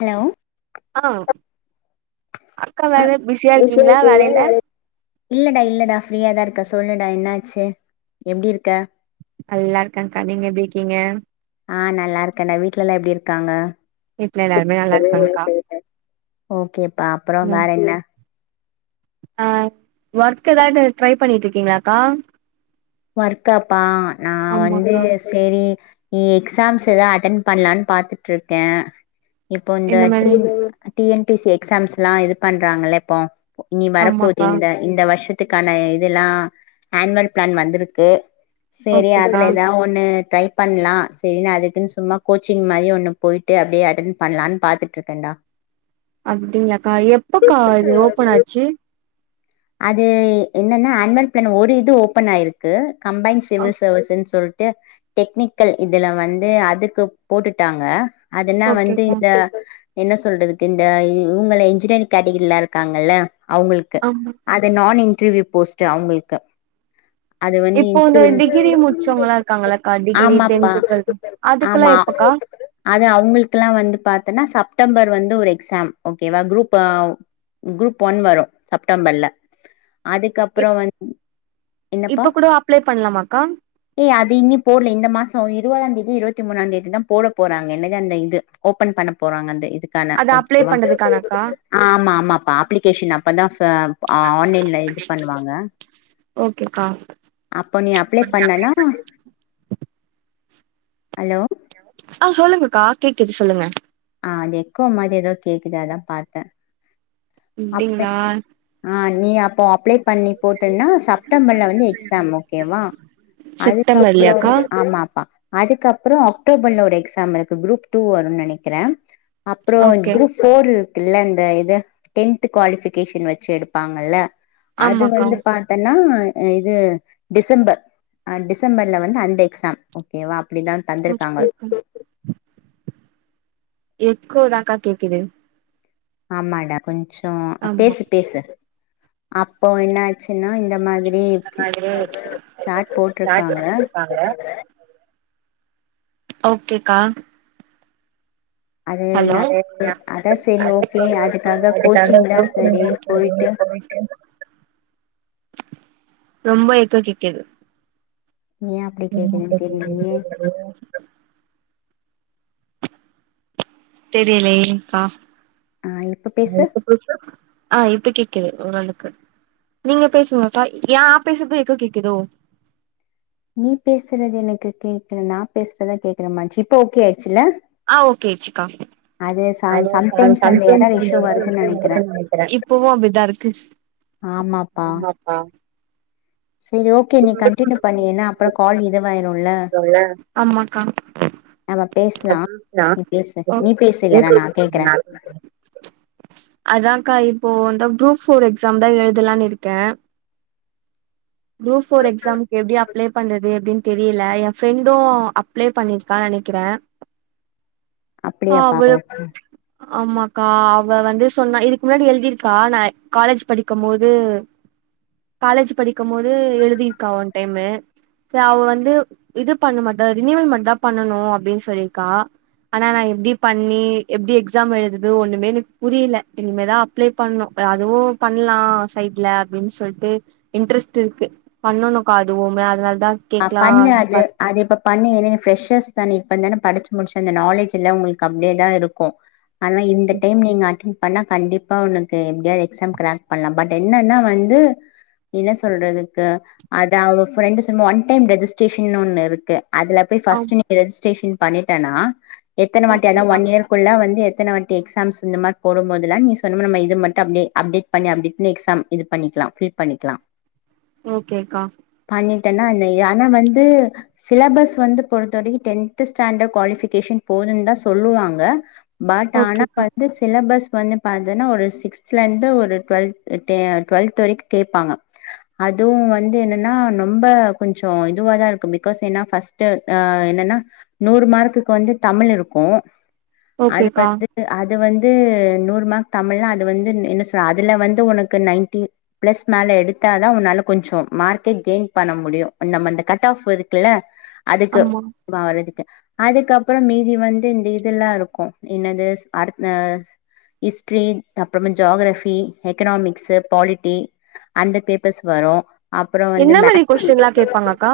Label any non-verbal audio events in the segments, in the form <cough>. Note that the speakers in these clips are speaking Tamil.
ஹலோ ஆ அக்கா அ வேல பிஸியா இருக்கீங்களா வேலைல இல்லடா இல்லடா ஃப்ரீயாதா இருக்கே சொல்லுடா என்னாச்சு எப்டி இருக்க நல்லா இருக்கங்க்கா நீங்க எப்டி இருக்கீங்க ஆ நல்லா இருக்கேன்டா வீட்ல எல்லா எப்டி இருக்காங்க வீட்ல எல்லாருமே நல்லா இருக்காங்க்கா ஓகேப்பா அப்றோ ம் வேற என்ன ஆ ஒர்க் எதாவது ட்ரை பண்ணிட்டு இருக்கீங்களாக்கா ஒர்க்காப்பா நா வந்து ஆமாக்கா சரி நீ எக்ஸாம்ஸ் ஏதா அட்டன் பண்ணலான் பாத்துட்டு இருக்கே இப்போ இந்த T N T N P C எக்ஸாம்ஸ்லா இது பண்றாங்கள்ள இப்போ மஇனி வரப்போகுது ஆமாக்கா இந்த இந்த வருஷத்துக்கான இதெல்லா ஆனுவல் பிளான் வந்து இருக்கு சேரி ஓகேக்கா அதுல எதாவ் ஒன்னு ட்ரை பண்லா சரின்னு அதுக்குன்னு சும்மா கோச்சிங் மாரி ஒன்னு போயிட்டு அப்டியே அட்டன் பண்ணலான்னு பாத்துட் ட்டு இருக்கேண்டா அப்டிங்களாக்கா எப்பக்கா இது ஓபன் ஆச்சு அது என்னன்னா அனுவல் பிளான் ஒரு இது ஓப்பன் ஆயிருக்கு கம்பைன் ஆ சிவில் சர்வீஸ்ன்னு சொல்லிட்டு டெக்னிக்கல் இதுல வந்து அதுக்கு போட்டுட்டாங்க அதுனா வந்து ஓகேக்கா இந்த என்ன சொல்றதுக்கு இந்த இவங்கள இன்ஜினியரிங் கேட்டகிரில இருக்காங்கள்ள அவங்ளுக்கு ம் அது நா இன்டர்வியூ போஸ்ட்டு அவங்களுக்கு இப்போ இந்த டிகிரி முடிச்சவங்கல்லா இருக்காங்களக்கா டிகிரி ஆமாப்பா டென்த் டுவெல்த் அதுக்கெல்லா ஆமா எப்பக்கா அது அவங்களுக்கெல்லாம் வந்து பாத்தேன்னா செப்டம்பர் வந்து ஒரு எக்ஸாம் ஓகேவா குரூப் அ குரூப் ஒன் வரு செப்டம்பர்ல அதுக்கப்ரோ இப் வந்து என்னப்பா இப்ப கூட அப்ளை பண்ணலாமாக்கா ஏய் அது இன்னி போடல இந்த மாசோ இருபதாம் தேதி இருபத்தி மூணாம் தேதிதா போட போறாங்க என்னது அந்த இது ஓப்பன் பண்ண போறாங்க அந்த இது க்கான அது அப்ளை பண்றதுக்கானக்கா ஆமா ஆமாப்பா அப்ளிகேஷன் அப்பதா ஆன்லைன்ல இது பண்ணுவாங்க ஓகேக்கா அப்ப நீ அப்ளை பண்ணன்னா அலோ ஆ சொல்லுங்கக்கா கேக்குது சொல்லுங்க ஆ அது எக்கோ மாதிரி எதோ கேக்குது அதா பாத்தே அப்ப அப்டீங்களா ஆ நீ அப்போ அப்ளை பண்ணி போட்டன்னா செப்டம்பர்ல வந்து எக்ஸாம் ஓகேவா அதுக்கப்புறோ செப்டம்பர்லயாக்கா ஆமாப்பா அதுக்கப்புறோ அக்டோபர்ல ஒரு எக்ஸாமு இருக்கு குரூப் டூ வரும்னு நெனைக்கறே அப்புறோ ஓகே குரூப் ஃபோர்லுயிக்குல்ல இந்த இது டென்த் குவாலிபிகேஷன் வெச்சு எடுப்பாங்கல்ல அது ஆமாக்கா வந்து பா பன்னா இது டிசம்பர் அ டிசம்பர்ல வந்து அன்ட் எக்ஸாம் ஓகேவா அப்புடிதா தந்துருக்காங்க ஓகேக்கா எக்கோதாக்கா கேக்குது ஆமாடா கொஞ்சோ ஆமா பேசு பேசு அப்போ என்னாச் ச்சின்னா இந்த மாதிரி ஸ்டார்ட் சாட் போட்ருக்காங்க காங்க ஓகேக்கா அது ஹலோ நா அதா செரி ஓகே அதுக்காக கோச்சிங் தா சரி போயிட்டு ரொம்போ எக்கோ கேக்குது ஏ அப்புடி என்ன கேக்குதுன்னு தெரியுலுயே தெரியலையே தெரியலேயேக்கா ஆ இப்ப பேசு ஆ இப்ப கேக்குது ஓரளவுக்கு நீங்க பேசுங்கக்கா ஏ ஆபிஸுக்கு எக்கோ கேக்குதோ நீ பேசுறது எனக்கு கேக்கல நா பேசுறதா கேக்குற மாச்சி இப்ப ஓகே ஆயிடுச்சுல ஆ ஓகேயாச்சிக்கா அது ச சம்டைம்ஸ் அந்த எரர் இஷூ நெறைய வருதுன்னு விஷயோ நெனைக்கிறே இருக்குன்னு இப்பவு அப்டிதா ஆமாப்பா ஆம் செரி ஓகே நீ கண்டினியூ பண்ணு ஏன்னா அப்றோ கால் இதுவாயிருல்ல <unintelligible> ஆமாக்கா நம்ம பேசலா நீ பேசு நீ பேசு இல்லனா நா கேக்குறே <unintelligible> அதாக்கா இப்போ குரூப் ஃபோர் எக்ஸாம்தா எழுதலானு இருக்கே குரூப் ஃபோர் எக்ஸாம்க்கு எப்டி அப்ளை பண்றது எப்டி தெரீல எ ஃப்ரெண்டோ அப்ளே பண்ணிருக்கான்னு நெனைக்கிறே ஆ அப்படியாப்பா அவளு ஆமாக்கா அவ வந்து சொன்னா இதுக்கு முன்னாடி எழுதிருக்கா நா காலேஜ் படிக்கும் போது காலேஜ் படிக்கும் போது எழுதிருக்கா ஒன் டைமு செரி அவ வந்து இது பண்ண மாட்டா ரினிவல் மட்டுந்தா பண்ணனோ அப்டின்னு சொல்லியிருக்கா ஆனா நா எப்டி பண்ணி எப்டி எக்ஸாம் எழுதுது ஒண்ணுமே எனக் புரியுல இனிமேதா அப்ளே பண்ணணோ அதுவு பண்லா சைட்ல அப்டீன்னு சொல்ட்டு இன்ட்ரெஸ்ட் இருக்கு பண்ணனுகா எதுவுமே அதனால தா ஆ கேக்லா பண்ணு அப்டின்னு அது பாத் அது இப்ப பண்ணி ஏன்னா ஃப்ரெஷர்ஸ் தானே இப்பந்தானே படிச்சு முடிச்சு அந்த நாலேஜ் எல்லா உங்குளுக்கு அப்டியேதா இருக்கோ ஆனா இந்த டைம் நீங்க அட்டென் பன்னா கண்டிப்பா உனக்கு எப்டியாவது எக்ஸாம் கிராக் பண்ணலா பட் என்னன்னா வந்து என்ன சொல்றதுக்கு அத அவ ஃப்ரெண்டு ச ஒன் டைம் ரெஜிஸ்டரேஷன் ஒன்னு இருக்கு அதுல போய் ஆ பஸ்ட்டு ரெஜிஸ்ட்ரேஷன் பண்ணிட்டனா எத்தன வாட்டி அதா ஓகேக்கா ஒன் இயர் குள்ள வந்து எத்தன வாட்டி எக்ஸாம்ஸ் இந்த மாரி போடும்போதுல்லா நீ சொன்னம நம்ம இது மட்டு அப்டீயே அப்டேட் பண்ணி அப்டின்னு எக்ஸாம் இது பண்ணிக்கலாம் ஃபீட் பண்ணிக்கலாம் ஓகேக்கா பண்ணிட்டேன்னா நீ ஆனா வந்து சிலபஸ் வந்து பொறுத்த வரைக்கும் டென்த் ஸ்டாண்டர் குவாலிஃபிகேஷன் போதுன்னு தான் சொல்லுவாங்க பட் ஆனா ஓகேக்கா வந்து சிலபஸ் வந்து பாத்தன்னா ஒரு சிக்ஸ்துல இருந்து ஒரு டுவெல்த் டெ டுவெல்த் வரைக்கும் கேட்பாங்க அதுவும் வந்து என்னன்னா நு ரொம்ப கொஞ்சம் இதுவாதான் இருக்கு பிக்காஸ் என்னா ஃபஸ்ட்டு ஆஹ் என்னன்னா நூறு மார்க்கு க்கு வந்து தமிழ் இருக்கும் அது ஓகேக்கா வந்து அது வந்து நூறு மார்க் தமிழ்னா அது வந்து என்ன சொல்ற அதுலா வந்து உனக்கு நைன்டி பிளஸ் மேல எடுத்தாதான் உன்னால கொஞ்சம் மார்க்கு கெயின் பண்ண முடியும் நம்ம அந்த கட் ஆப் இருக்குல்லா அதுக்கு ஆமா வாரதுக்கு அதுக்கப்புறம் மீதி வந்து இந்த இதுல்லாம் இருக்கும் என்னது ஸ் அடுத்த ஹிஸ்ட்ரி அப்புறமா ஜாகரஃபி எக்கனாமிக்ஸு பாலிட்டி அந்த பேப்பர்ஸ் வரும் அப்புறம் வந்து மேக் கொஸ்டின் லாம் கேட்பாங்களாக்கா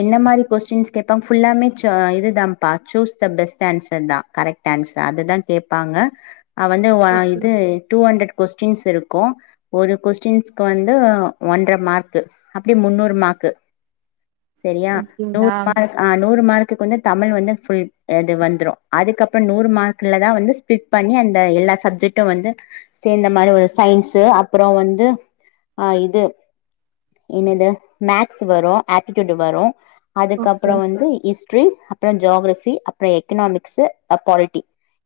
என்ன மாரி கொஸ்டின்ஸ் கேபாங்க ஃபுல்லாமே சு இது தான்ப்பா சூஸ் த பெஸ்ட் ஆன்சர் தான் கரெக்ட் தேங்ஸ் டா அது தான் கேப்பாங்க வந்து ஒ ஓகே இது டூ ஹண்ட்ரட் கொஸ்டின்ஸ் இருக்கும் ஒரு கொஸ்டின்ஸ்கு வந்து ஒன்றரை மார்க்கு அப்டி முன்னூறு மார்க்கு சரியா நூறு அப்டிங்களா மா்க் ஹ நூறு மார்க்குக்கு வந்து தமிழ் வந்து ஃபுல் இது வந்துரும் அதுக்கப்புறம் நூறு மார்க்கலா தான் வந்து சி பிலிட் பண்ணி அந்த எல்லா சப்ஜெக்ட்டும் வந்து சேந்த மாதிரி ஒரு சயின்ஸ் அப்புறம் வந்து ஆ இது என்னது மேக்ஸ் வரும் ஆப்டிடூட் வரும் ஓகே அதுக்கப்புறம் வந்து ஹிஸ் ட்ரி அப்புறம் ஜோகரஃபி அப்புறம் எக்கனாமிக்ஸ் ப்பாலிட்டி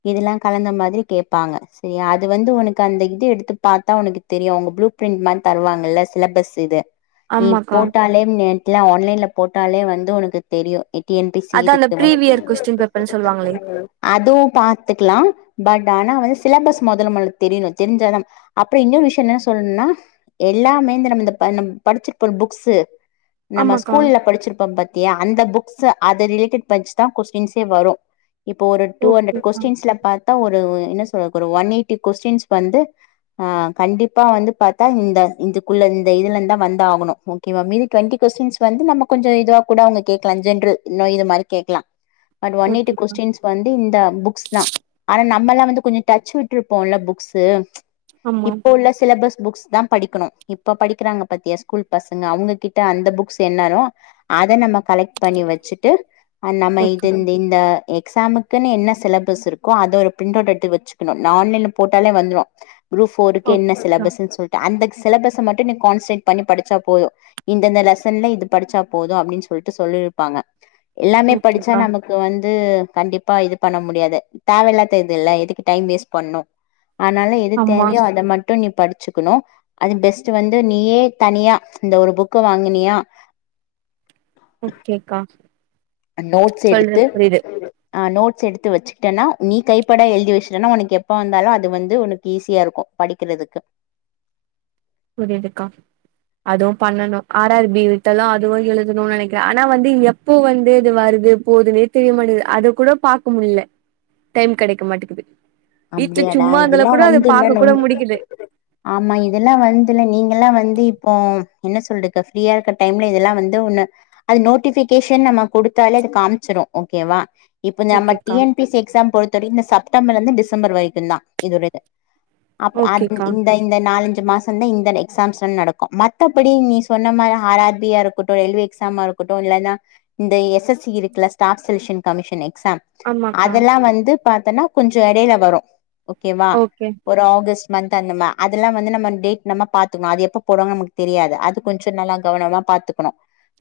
இதெல்லாம் கலந்த மாதிரி கேட்பாங்க சரியா அது வந்து உனக்கு அந்த இது எடுத்து பாத்தா உனக்கு தெரியும் அவங்க ப்ளூ பிரிண்ட் மாரி தருவாங்கல்லா சிலபஸ் இது நீ ஆமாக்கா போட்டாலே நெட்லா ஆன்லைன்லா போட்டாலே வந்து உனக்கு தெரியும் எ டி என் பி சி அதா அந்த இதுக்கலாம் ப்ரீவியர் கொஸ்டின் பேப்பர்ன்னு சொல்லுவாங்களே அதுவும் பாத்துக்கலாம் பட் ஆனா வந்து சிலபஸ் முதல்ல நம்மளுக்கு தெரியணும் தெரிஞ்சாதான் அப்புறம் இன்னோரு விஷயம் என்ன சொல்லணும்னா எல்லாமேந்து நம்ம இந்த ப நம் படிச்சிருப்போம் ல புக்ஸ் நம்ம ஆமாக்கா ஸ்கூல்ல படிச்சிருப்போம் பாத் தியா அந்த புக்ஸ் அது ரிலேட்டட் வச்சிதான் கொஸ்டின்ஸே வரும் இப்போ ஒரு டூ ஹண்ட்ரட் ஓகேக்கா கொஸ்டின்ஸ்ல பாத்தா ஒரு என்ன சொல்ற ஒரு ஒன் எயிட்டி கொஸ்டின்ஸ் வந்து ஆஹ் கண்டிப்பா வந்து பாத்தா இந்த இதுக்குள்ள இந்த இதுலா இருந்தான் வந்து து ஆகணும் ஒக்கேவா மீதி டோன்டி கொஸ்டின்ஸ் வந்து நம்ம கொஞ்சம் இதுவா கூட அவங்க கேலாம் ஜென்ரல் இன்னும் இது மாரி கேட்கலாம் பட்ஒன் எய்ட்டி ஓகேக்கா கொஸ்டின்ஸ் வந்து இந்த புக்ஸ் தான் ஆனா நம்மல்லாம் வந்து கொஞ்சம் டச்ச விட்ருப்போம்ல்ல புக்ஸ் ஆமா இப்ப உள்ள சிலாபஸ் புக்குஸ் தான் படிக்கணும் இப்ப படிக்கிறாங்க பாத்தியா ஸ் கூல் பசங்க அவங்ககிட்ட அந்த புக்ஸ் என்னாலும் அத நம்ம கலெக் பண்ணி வச்சுட்டு அ நம்ம ஓகே இது இந்த இந் இந்த எக்ஸாமுக்குன்னு என்ன சிலபஸ் இருக்கோ அத ஒரு பிரிண்ட்வுட் எடுத்து வச்சுக்கணும் ஆன்லைன்ல போட்டாலே வந்துரும் குரூப் ஃபோருக்கு என்ன ஓகேக்கா சிலபஸ்ன்னு சொல்லிட்டு அந்த சிலபஸ மட்டும் கான்ஸன்ட் பண்ணி படிச்சா போதும் இந்தந்த லெசன்ல இது படிச்சா போதும் அப்படின்னு சொல்லிட்டு சொல்லிருப்பாங்க எல்லாமே படிச்சா ஓகேக்கா நமக்கு இ வந்து கண்டிப்பா இது பண்ண முடியாது தேவையில்லாத இது இல்ல எதுக்கு டைம் வேஸ்ட் பண்ணு ஆனால எது ஆமா தேவையோ அத மட்டு நீ படிச்சுக்ணு அது பெஸ்ட் வந்து நீயே தனியா இந்த ஒரு புக்கு வாங்கினியா ஒக்கேக்கா நோட்ஸ் எடுத்து ஆ நோட்ஸ் எடுத்து வெச்சுக்கிடன்னா நீ கைப்படா எழுதி வெச்சட்டனா உனக்கு எப்ப வந்தாலு அது வந்து உனக்கு ஈஸியா இருக்கு படிக்கறிறதுக்கு புரியுதுக்கா அதுவு பண்ணணு ஆர்ரார்பி வட்டெல்லா அதுவு எழுதம்னு நெனைக்கிறே ஆனா வந்து இங்க பூ வந்து இது வருது போதுன்னே தெரியமாட்டேது அது கூட பாக்க முடில டைம் கெடைக்க மாட்டேக்குது வீட்ல அப்டியாடா சும்மா இருந்தால இதெல்லா கூட அது வந்து இல்ல பாக்க கூட நம் முடிக்குது ஆமா இதெல்லா வந்துல நீங்க எல்லா வந்து இப்போ என்ன சொல்ரது ஃப்ரீயா இருக்க டைம்ல இதெல்லா வந்து ஒன்னு அது நோட்டிபிகேஷன் நம்ம குடுத்தாலே அது காமிச்சிரு ஓகேவா இப்போ நம்ம டி ஓகேக்கா என் பி சி எக்ஸாம் பொறுத்த வரைக்கு இந்த செப்டம்பர்ல இருந்து டிசம்பர் வரைக்கு தா இது ஒருது அப் அந் இந் ஓகேக்கா இந்த இந்த நாலஞ்சு மாசோ தா இந்த எக்ஸாம்ஸ்ல நடக்கு மத்தபடி நீ சொன்ன மாரி ஆர் ஆர் பியா இருக்கு இருகட்டு ரயில்வே எக்ஸாமா இருக்கட்டு இல்லனா இந்த எஸ் எஸ் இ இருக்குல ஸ்டாப் செலக்க்ஷன் கமிஷனு எக்ஸாம் ஆமாக்கா அதெல்லா வந்து பாத்தன்னா கொஞ்சோ எடைல வரு ஓகேவா ஓகே ஒரு ஆகஸ்ட் மந்த் அந்த மா அதெல்லா வந்து நம்ம டேட் நம்ம பாத்துக்கணு அது எப்போ போடுவங்கனு நமக்கு தெரியாது அது கொஞ்சோ நல்லா கவனமாக பாத்துகணு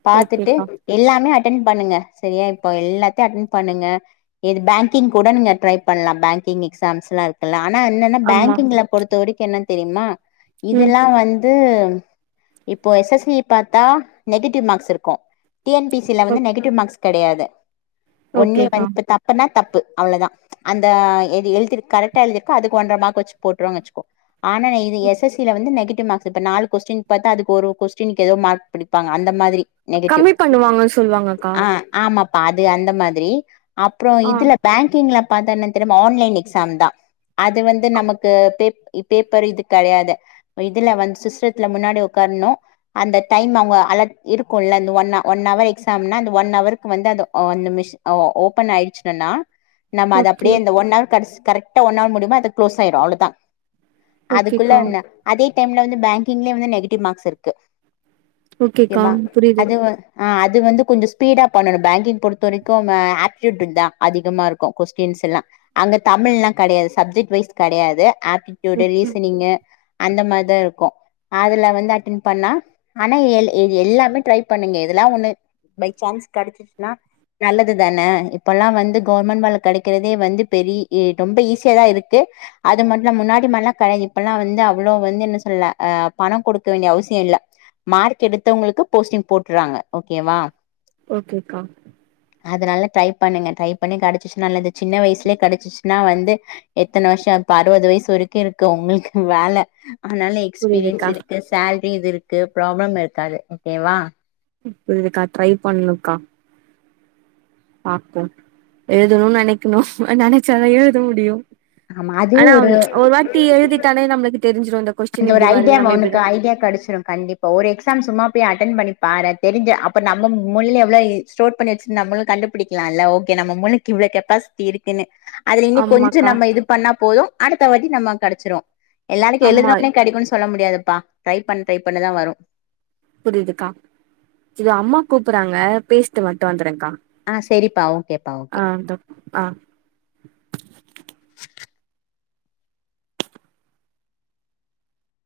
பாத்துட்டு ஓகேக்கா எல்லாமே அட்டென் பண்ணுங்க செரியா இப்ப எல்லாத்தையு அட்டென் பண்ணுங்க எது பேங்கிங் கூட நீங்க ட்ரை பண்லா பேங் கிங் எக்ஸாம்ஸ் எல்லா இருக்கல்ல ஆனா என்னன்னா ஆமா பேங்கிங்ல பொறுத்த வரைக்கு என்னன் தெரிமா ம் இதெல்லா வந்து இப்போ எஸ் எஸ் இ பாத்தா நெகட்டிவ் மார்க்ஸ் இருக்கு டி என் பி சில ஓ வந்து நெகட்டிவ் மார்க்ஸ் கெடையாது ஒன்லி ஓகேக்கா ஒன்த் தப்புனா தப்பு அவ்ளோதா அந்த எழுதிர் கரெக்டா எழுதிர்க அதுக்கு ஒன்ற மார்க் வச்சு போட்டுருவாங்க வச்சுகோ ஆன இது எஸ் எஸ் ல வந்து நெகிடிவ் மார்க்ஸ் இப்ப நாலு கொஸ்டின் பாத்தா அதுக்கு ஒரு கொஸ்டினுக்கு ஏதோ மார்க் பிடிப்பங்க அந்த மாதிரி நெகட்டிவ் கம்மி பண்ணுவாங்க சொல்லுவாங்கக்கா ஆ ஆமாப்பா அது அந்த மாதிரி அப்ரோ ஆ இதுல பேங்கிங்ல பா்த்தன்ன தெரிமா ஆன்லைன் எக்ஸாம் தா அது வந்து நமக்கு பேப் பேப்பரு இது கெடையாது இதுல வந்து சிஸ்டத்துல முன்னாடி உக்கார்ணு அந்த டைம் அவங்க அலக் இருக்குல அந்த ஒன் ஒன்அவர்க்கு எக்ஸாம்னா அந்த ஒன் அவருக்கு வந்து அ அந்த மிஷி ஓ ஓபன் ஆயிடுச்சுனண்ணா நம்ம அது ஓகே அப்டியே இந்த ஒன் கடஷ் கரெக்டா ஒன் ஹவர் முடியுமா அது க்ளோஸ் ஆயிரு அவ்ளோதா ஓகேக்கா அதுக்குள்ளன்னு அதே டைம்ல வந்து பேங்கிங்லயு வந்து நெகட்டிவ் மார்க்ஸ் இருக்கு ஓகேக்கா முக்கியமா புரியுது அது அது வந்து கொஞ்சோ ஸ்பீடா பண்ணணு பேங்கிங் பொறுத்த வரைக்கு ஆப்டிடூட் தா அதிகமா இருக்கு கொஸ்டின்ஸ் எல்லா அங்க தமிழ்ல்லா கெடையாது சப்ஜெக்ட் வைஸ் கெடையாது ஆப்டிடியூடு ஓகே ரீசனிங் அந்த மாரிதாருக்கு அதுல வந்து அட்டென் பண்ணா ஆனா எல் எல்லாமே ட்ரை பண்ணுங்க எதுலா ஒண்ணு பை சான்ஸ் கெடைச்சுசுனா நல்லது தான இப்பெல்லா வந்து கவுவர்மெண்ட் வேல கெடைக்கிறதே வந்து பெரி இ ரொம்ப ஈஸியாதா இருக்கு அது மட்டுல முன்னாடி மார்லா கெடையாது இப்பல்லா வந்து அவ்வளோ வந்து என்ன சொல்ல ஆ பணோ குடுக்க வேண்டிய அவசியோ இல்ல மார்க் எடுத்தவங்களுக்கு போஸ்டிங் போட்டுறாங்க ஓகேவா ஓகேக்கா அதுனால ட்ரை பண்ணுங்க ட்ரை பண்ணி கெடச்சுச்சு நல்லது சின்ன வயசுலயே கெடச்சிச்சு னா வந்து எத்தன வருஷோ இப்ப அறுவது வயசு வரைக்கு இருக்கு உங்களுக்கு வேல அதனாலே எக்ஸ்பீரியன்ஸ் புரியுதுக்கா இருக்கு சேல்ரி இது இருக்கு ப்ராப்ளம் இருக்காது ஓகேவா புரிதுக்கா ட்ரை பண்ணணுக்கா பாப்போ எழுதணுன் நெனைக்கனு நெனச்சாதா எழுத முடியு ஆமா அதே ஆனா ஒரு வாட்டி எழுதிட்டாளே நம்ளுக்கு தெரிஞ்சிரு இந்த அந்த கொஸ்டின் ஒரு இப்டி வருது ஐடியாமா நம்ம ஒனக்கு இப்டிதா ஐடியா கெடச்சிரு கண்டிப் பா ஒரு எக்ஸாம் சும்மா போய் அட்டன் பண்ணி பாரே தெரிஞ்ச அப்ப நம்ம மூளைல எவ்ளோ எ ஸ்டோர் பண்ணி வச்சு நம்மளு கண்டுபிடிக் லால ஓகே நம்ம மூளைக்கு இவ்ளோ கெப்பாசிட்டி இருக்குன்னு அதுல இனி கொஞ்சோ ஆமாக்கா நம்ம இது பண்ணா போது அடுத்த வாட்டி நம்ம கெடச்சிரு எல்லானிக்கி ஆமா எழுதுனோ கெடைக்குன் சொல்ல முடியாதுப்பா ட்ரை பண் ட்ரை பண்ணதா வரு புரியுதுக்கா இது அம்மா கூப்புறாங்க பேசிட்டு மட்டு வந்துர்ரேக்கா ஆ செரிப்பா ஓகேப்பா ஓ ஆக்கா ஆ